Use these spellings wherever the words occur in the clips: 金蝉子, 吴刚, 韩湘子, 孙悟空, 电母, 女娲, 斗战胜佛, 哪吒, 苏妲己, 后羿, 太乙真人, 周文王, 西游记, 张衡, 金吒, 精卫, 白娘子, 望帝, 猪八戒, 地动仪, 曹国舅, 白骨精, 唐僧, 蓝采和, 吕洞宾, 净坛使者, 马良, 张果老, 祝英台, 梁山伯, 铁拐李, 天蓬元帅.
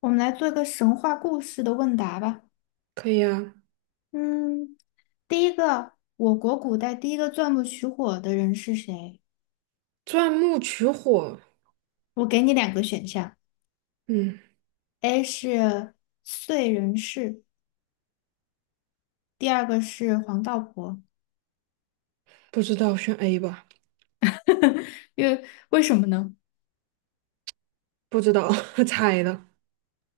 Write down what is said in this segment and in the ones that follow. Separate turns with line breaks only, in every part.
我们来做一个神话故事的问答吧。
可以啊。
嗯，第一个，我国古代第一个钻木取火的人是谁？
钻木取火。
我给你两个选项
嗯，
，A 是燧人氏，第二个是黄道婆。
不知道选 A 吧。
为什么呢？
不知道 猜的。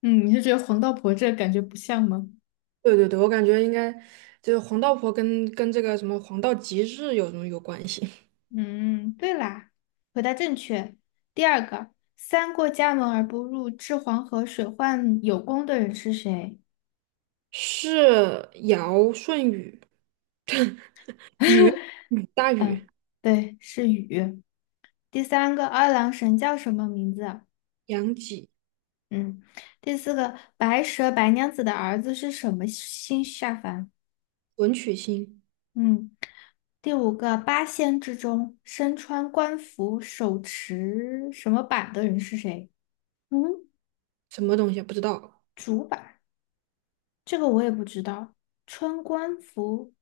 嗯，你是觉得黄道婆这个感觉不像吗？
对对对，我感觉应该就是黄道婆跟这个什么黄道吉日有什么有关系？
嗯，对啦，回答正确。第二个，三过家门而不入，治黄河水患有功的人是谁？
是尧舜禹。禹大禹。
嗯，对，是禹。第三个，二郎神叫什么名字啊？
杨己。
嗯，第四个，白蛇白娘子的儿子是什么星下凡？
文曲星。
嗯，第五个，八仙之中身穿官服、手持什么板的人是谁？嗯，
什么东西啊不知道。
这个我也不知道。穿官服，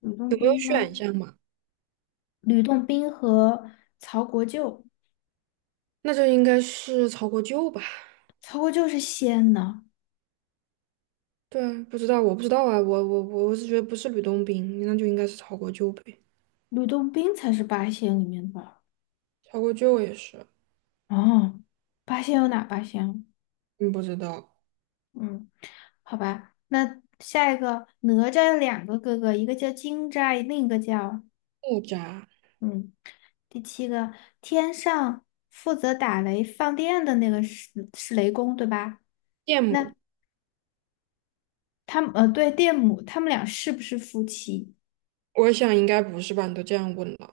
吕洞
有没有
宾吗？
选项嘛？
吕洞宾和曹国舅，
那就应该是曹国舅吧？
曹国舅是仙呢，
对啊，不知道，我不知道啊，我是觉得不是吕洞宾，那就应该是曹国舅呗。
吕洞宾才是八仙里面的。
曹国舅也是。
哦，八仙有哪八仙啊？
嗯，不知道。
嗯，好吧，那下一个哪吒有两个哥哥，一个叫金吒，另一个叫。
木渣。
嗯，第七个天上负责打雷放电的那个是雷公对吧？
羡慕。
那他们对，电母，他们俩是不是夫妻？
我想应该不是吧？你都这样问了。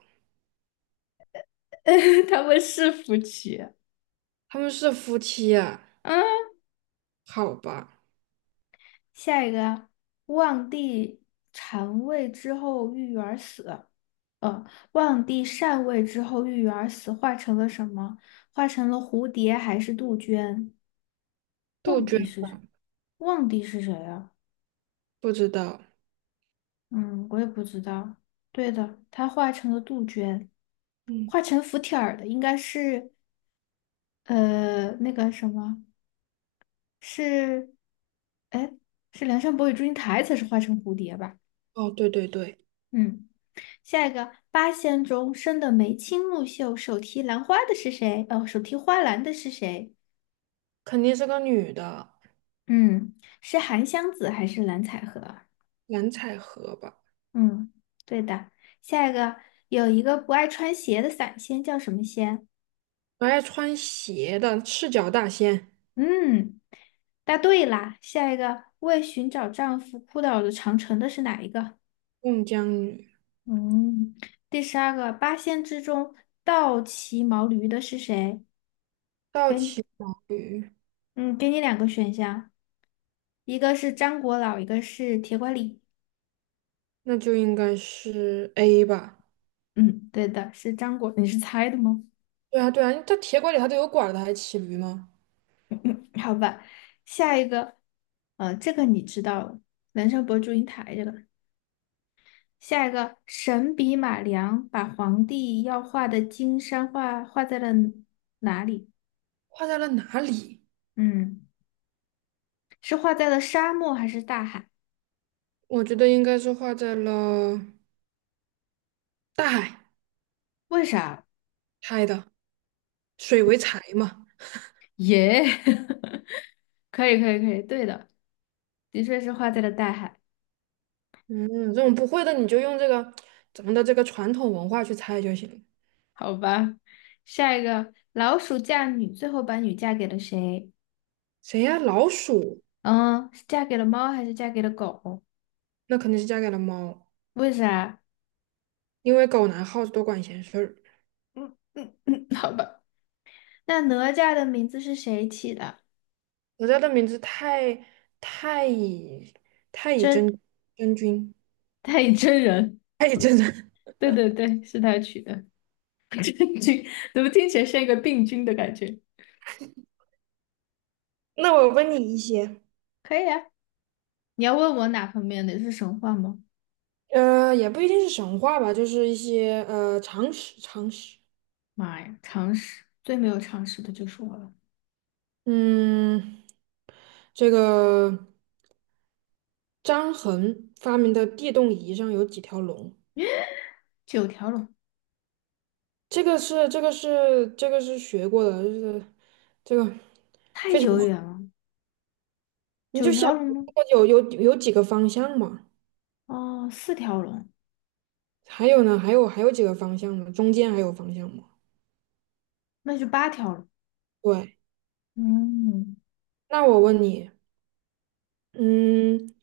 他们是夫妻。
他们是夫妻啊？
嗯，
好吧。
下一个望帝禅位之后郁而死，呃，望帝禅位之后，郁郁而死化成了什么？化成了蝴蝶还是杜鹃？
杜
望
鹃。
帝是谁？望帝是谁啊？
不知道。
嗯，我也不知道。对的，他化成了杜鹃，
嗯。
化成福帖儿的应该是那个什么。是，哎，是梁山伯与祝英台才是化成蝴蝶吧？
哦，对对对。
嗯，下一个八仙中生的眉清目秀，手提兰花的是谁？哦，手提花篮的是谁？
肯定是个女的。
嗯，是韩湘子还是蓝采和啊？
蓝采和吧？
嗯，对的。下一个，有一个不爱穿鞋的散仙叫什么仙？
还穿鞋的赤脚大仙。
嗯，答对啦。下一个，为寻找丈夫哭倒了长城的是哪一个？
孟姜女。
嗯，第12个八仙之中倒骑毛驴的是谁？
倒骑毛驴。
嗯，给你两个选项，一个是张果老，一个是铁拐李。
那就应该是 A 吧？
嗯，对的，是张果。你是猜的吗？
对啊对啊，他铁拐李他都有拐了，他还骑驴吗？
好吧，下一个，这个你知道了，人生博祝英台这个。下一个，神笔马良把皇帝要画的金山画画在了，
画在了哪里？
嗯，是画在了沙漠还是大海？
我觉得应该是画在了大海。
为啥？
猜的。水为财嘛。
耶、可以可以可以，对的，的确是画在了大海。
嗯，这种不会的你就用这个咱们的这个传统文化去猜就行。
好吧，下一个，老鼠嫁女，最后把女嫁给了谁？
谁呀？老鼠。
嗯，是嫁给了猫还是嫁给了狗？
那肯定是嫁给了猫。
为啥？
因为狗拿耗子多管闲事儿。
嗯嗯嗯，嗯，好吧。那哪吒的名字是谁起的？
我家的名字太太乙太乙
真，
真真君。
太乙真人。
太乙真人。
对对对，是他取的。真君，怎么听起来像一个病菌的感觉？
那我问你一些。
可以啊。你要问我哪方面的是神话吗？
也不一定是神话吧，就是一些常识。
妈呀，常识，最没有常识的就是我了。
嗯，这个张衡发明的地动仪上有几条龙？
九条龙，
这个是学过的，就是这个
太
非常，
久远了，
你
九
就想
条龙吗？
有几个方向嘛？
哦，4条龙，
还有呢？还有几个方向嘛？中间还有方向吗？
那就8条龙。
对。
嗯，
那我问你。嗯，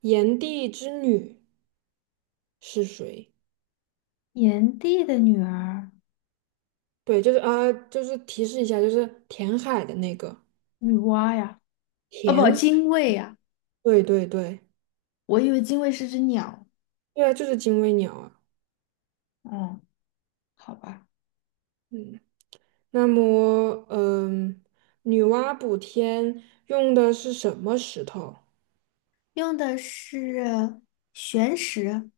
炎帝之女是谁？
炎帝的女儿，
对，就是提示一下，就是填海的那个
女娲呀，哦不，
填。
精卫呀，
对对对。
我以为精卫是只鸟。
对啊，就是精卫鸟啊。
嗯，好吧，
嗯，那么嗯。女娲补天用的是什么石头？
用的是玄石，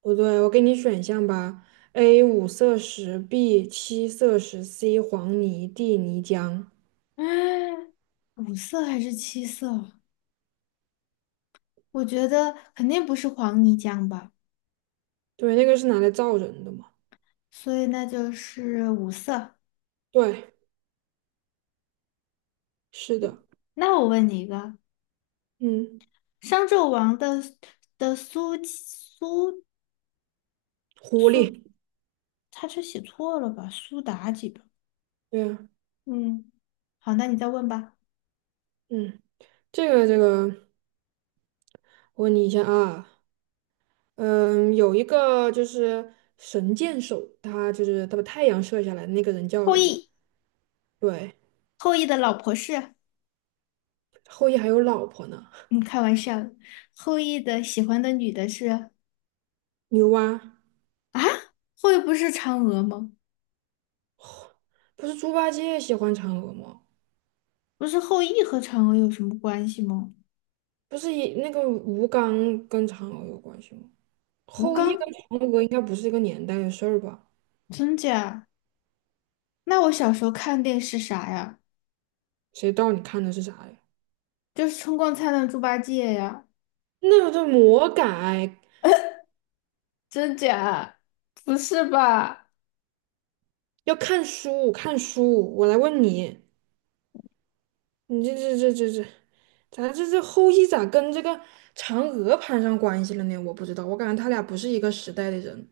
不对，我给你选项吧：A 五色石，B 七色石，C 黄泥，D 泥浆。
嗯，五色还是七色？我觉得肯定不是黄泥浆吧，
对，那个是拿来造人的嘛？
所以那就是五色。
对，是的。
那我问你一个，
嗯，
商纣王的苏苏
狐
苏，
狸。
他这写错了吧？苏妲己吧？
对呀。
嗯，好，那你再问吧。
嗯，这个，我问你一下啊。嗯，有一个就是神箭手，他就是他把太阳射下来的那个人叫
后
什么？
羿，
对。
后羿的老婆是？
后羿还有老婆呢？
嗯，开玩笑的。后羿的喜欢的女的是啊？
牛蛙。
后羿不是嫦娥吗？
不是猪八戒喜欢嫦娥吗？
不是后羿和嫦娥有什么关系吗？
不是也那个吴刚跟嫦娥有关系吗？
吴
后羿
刚，
跟嫦娥应该不是一个年代的事儿吧？
真假？那我小时候看电视啥呀？
谁知道你看的是啥呀？
就是《春光灿烂猪八戒》呀，
那个叫魔改。
真假？不是吧？
要看书，看书。我来问你。你这，咱这后羿咋跟这个嫦娥攀上关系了呢？我不知道，我感觉他俩不是一个时代的人。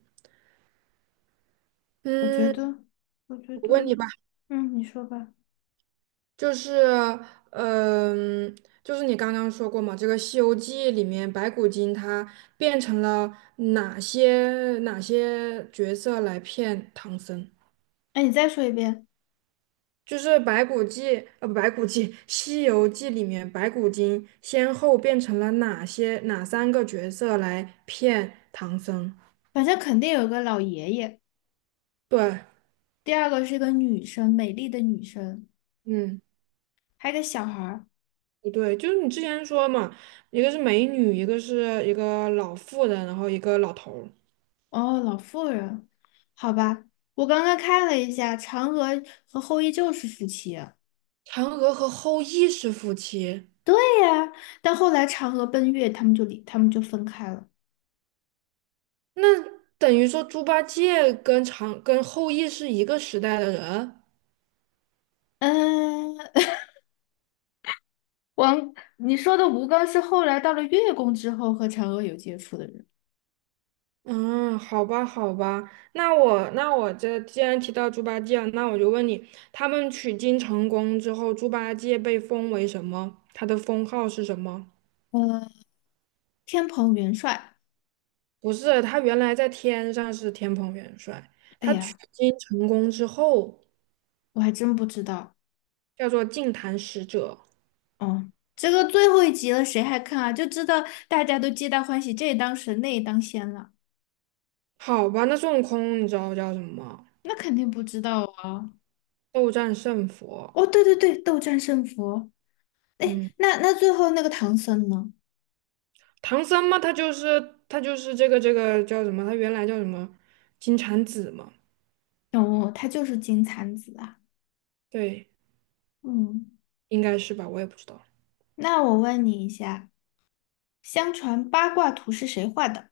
我觉
嗯，
得，我觉
我
得，
问你吧。
嗯，你说吧。
就是，嗯、就是你刚刚说过嘛，这个《西游记》里面白骨精她变成了哪些角色来骗唐僧？
哎，你再说一遍。
就是白骨记，不白骨记，《西游记》里面白骨精先后变成了哪些哪三个角色来骗唐僧？
反正肯定有个老爷爷，
对。
第二个是个女生，美丽的女生，
嗯。
还有个小孩儿。
不对，就是你之前说嘛，一个是美女，一个是一个老妇人，然后一个老头儿。
哦，老妇人，好吧。我刚刚看了一下，嫦娥和后羿就是夫妻。
嫦娥和后羿是夫妻。
啊！但后来嫦娥奔月，他们就离，他们就分开了。
那等于说猪八戒跟后羿是一个时代的人。
嗯，你说的吴刚是后来到了月宫之后和嫦娥有接触的人。
嗯，好吧，好吧。那我这既然提到猪八戒了，那我就问你，他们取经成功之后，猪八戒被封为什么？他的封号是什么？
呃，天蓬元帅，
不是，他原来在天上是天蓬元帅，
哎
他取
呀，
经成功之后
我还真不知道。
叫做净坛使者。
哦，这个最后一集了，谁还看啊？就知道大家都皆大欢喜，这也当神，那也当仙了，
好吧，那孙悟空你知道叫什么？
那肯定不知道啊。
斗战胜佛。
哦，对对对，斗战胜佛。哎，
嗯，
那最后那个唐僧呢？
唐僧嘛，他就是这个叫什么？他原来叫什么？金蝉子嘛。
哦，他就是金蝉子啊。
对。
嗯，
应该是吧，我也不知道。
那我问你一下。相传八卦图是谁画的？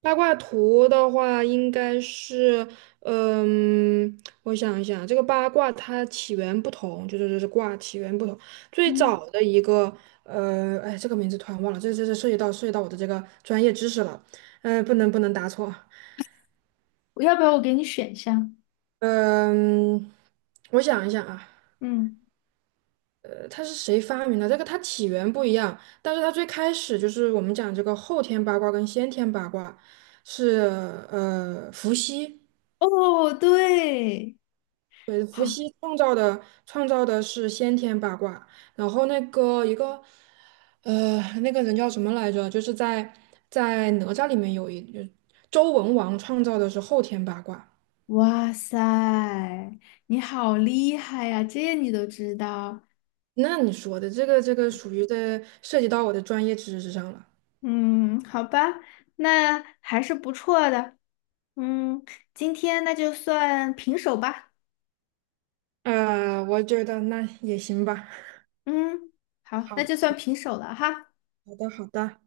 八卦图的话，应该是。嗯，我想一想，这个八卦它起源不同，就是卦起源不同。最
嗯，
早的一个，哎，这个名字突然忘了，这涉及到我的这个专业知识了。不能答错。
我要不要我给你选项？
嗯，我想一想啊。
嗯，
它是谁发明的？这个它起源不一样，但是它最开始就是我们讲这个后天八卦跟先天八卦是伏羲。
哦，对，
对，
好，
伏羲创造的是先天八卦，然后那个一个，那个人叫什么来着？就是在哪吒里面就周文王创造的是后天八卦。
哇塞，你好厉害呀，这你都知道。
那你说的这个属于的涉及到我的专业知识上了。
嗯，好吧，那还是不错的。嗯，今天那就算平手吧。
我觉得那也行吧。
嗯，好，那
好，
就算平手了哈。
好的，好的。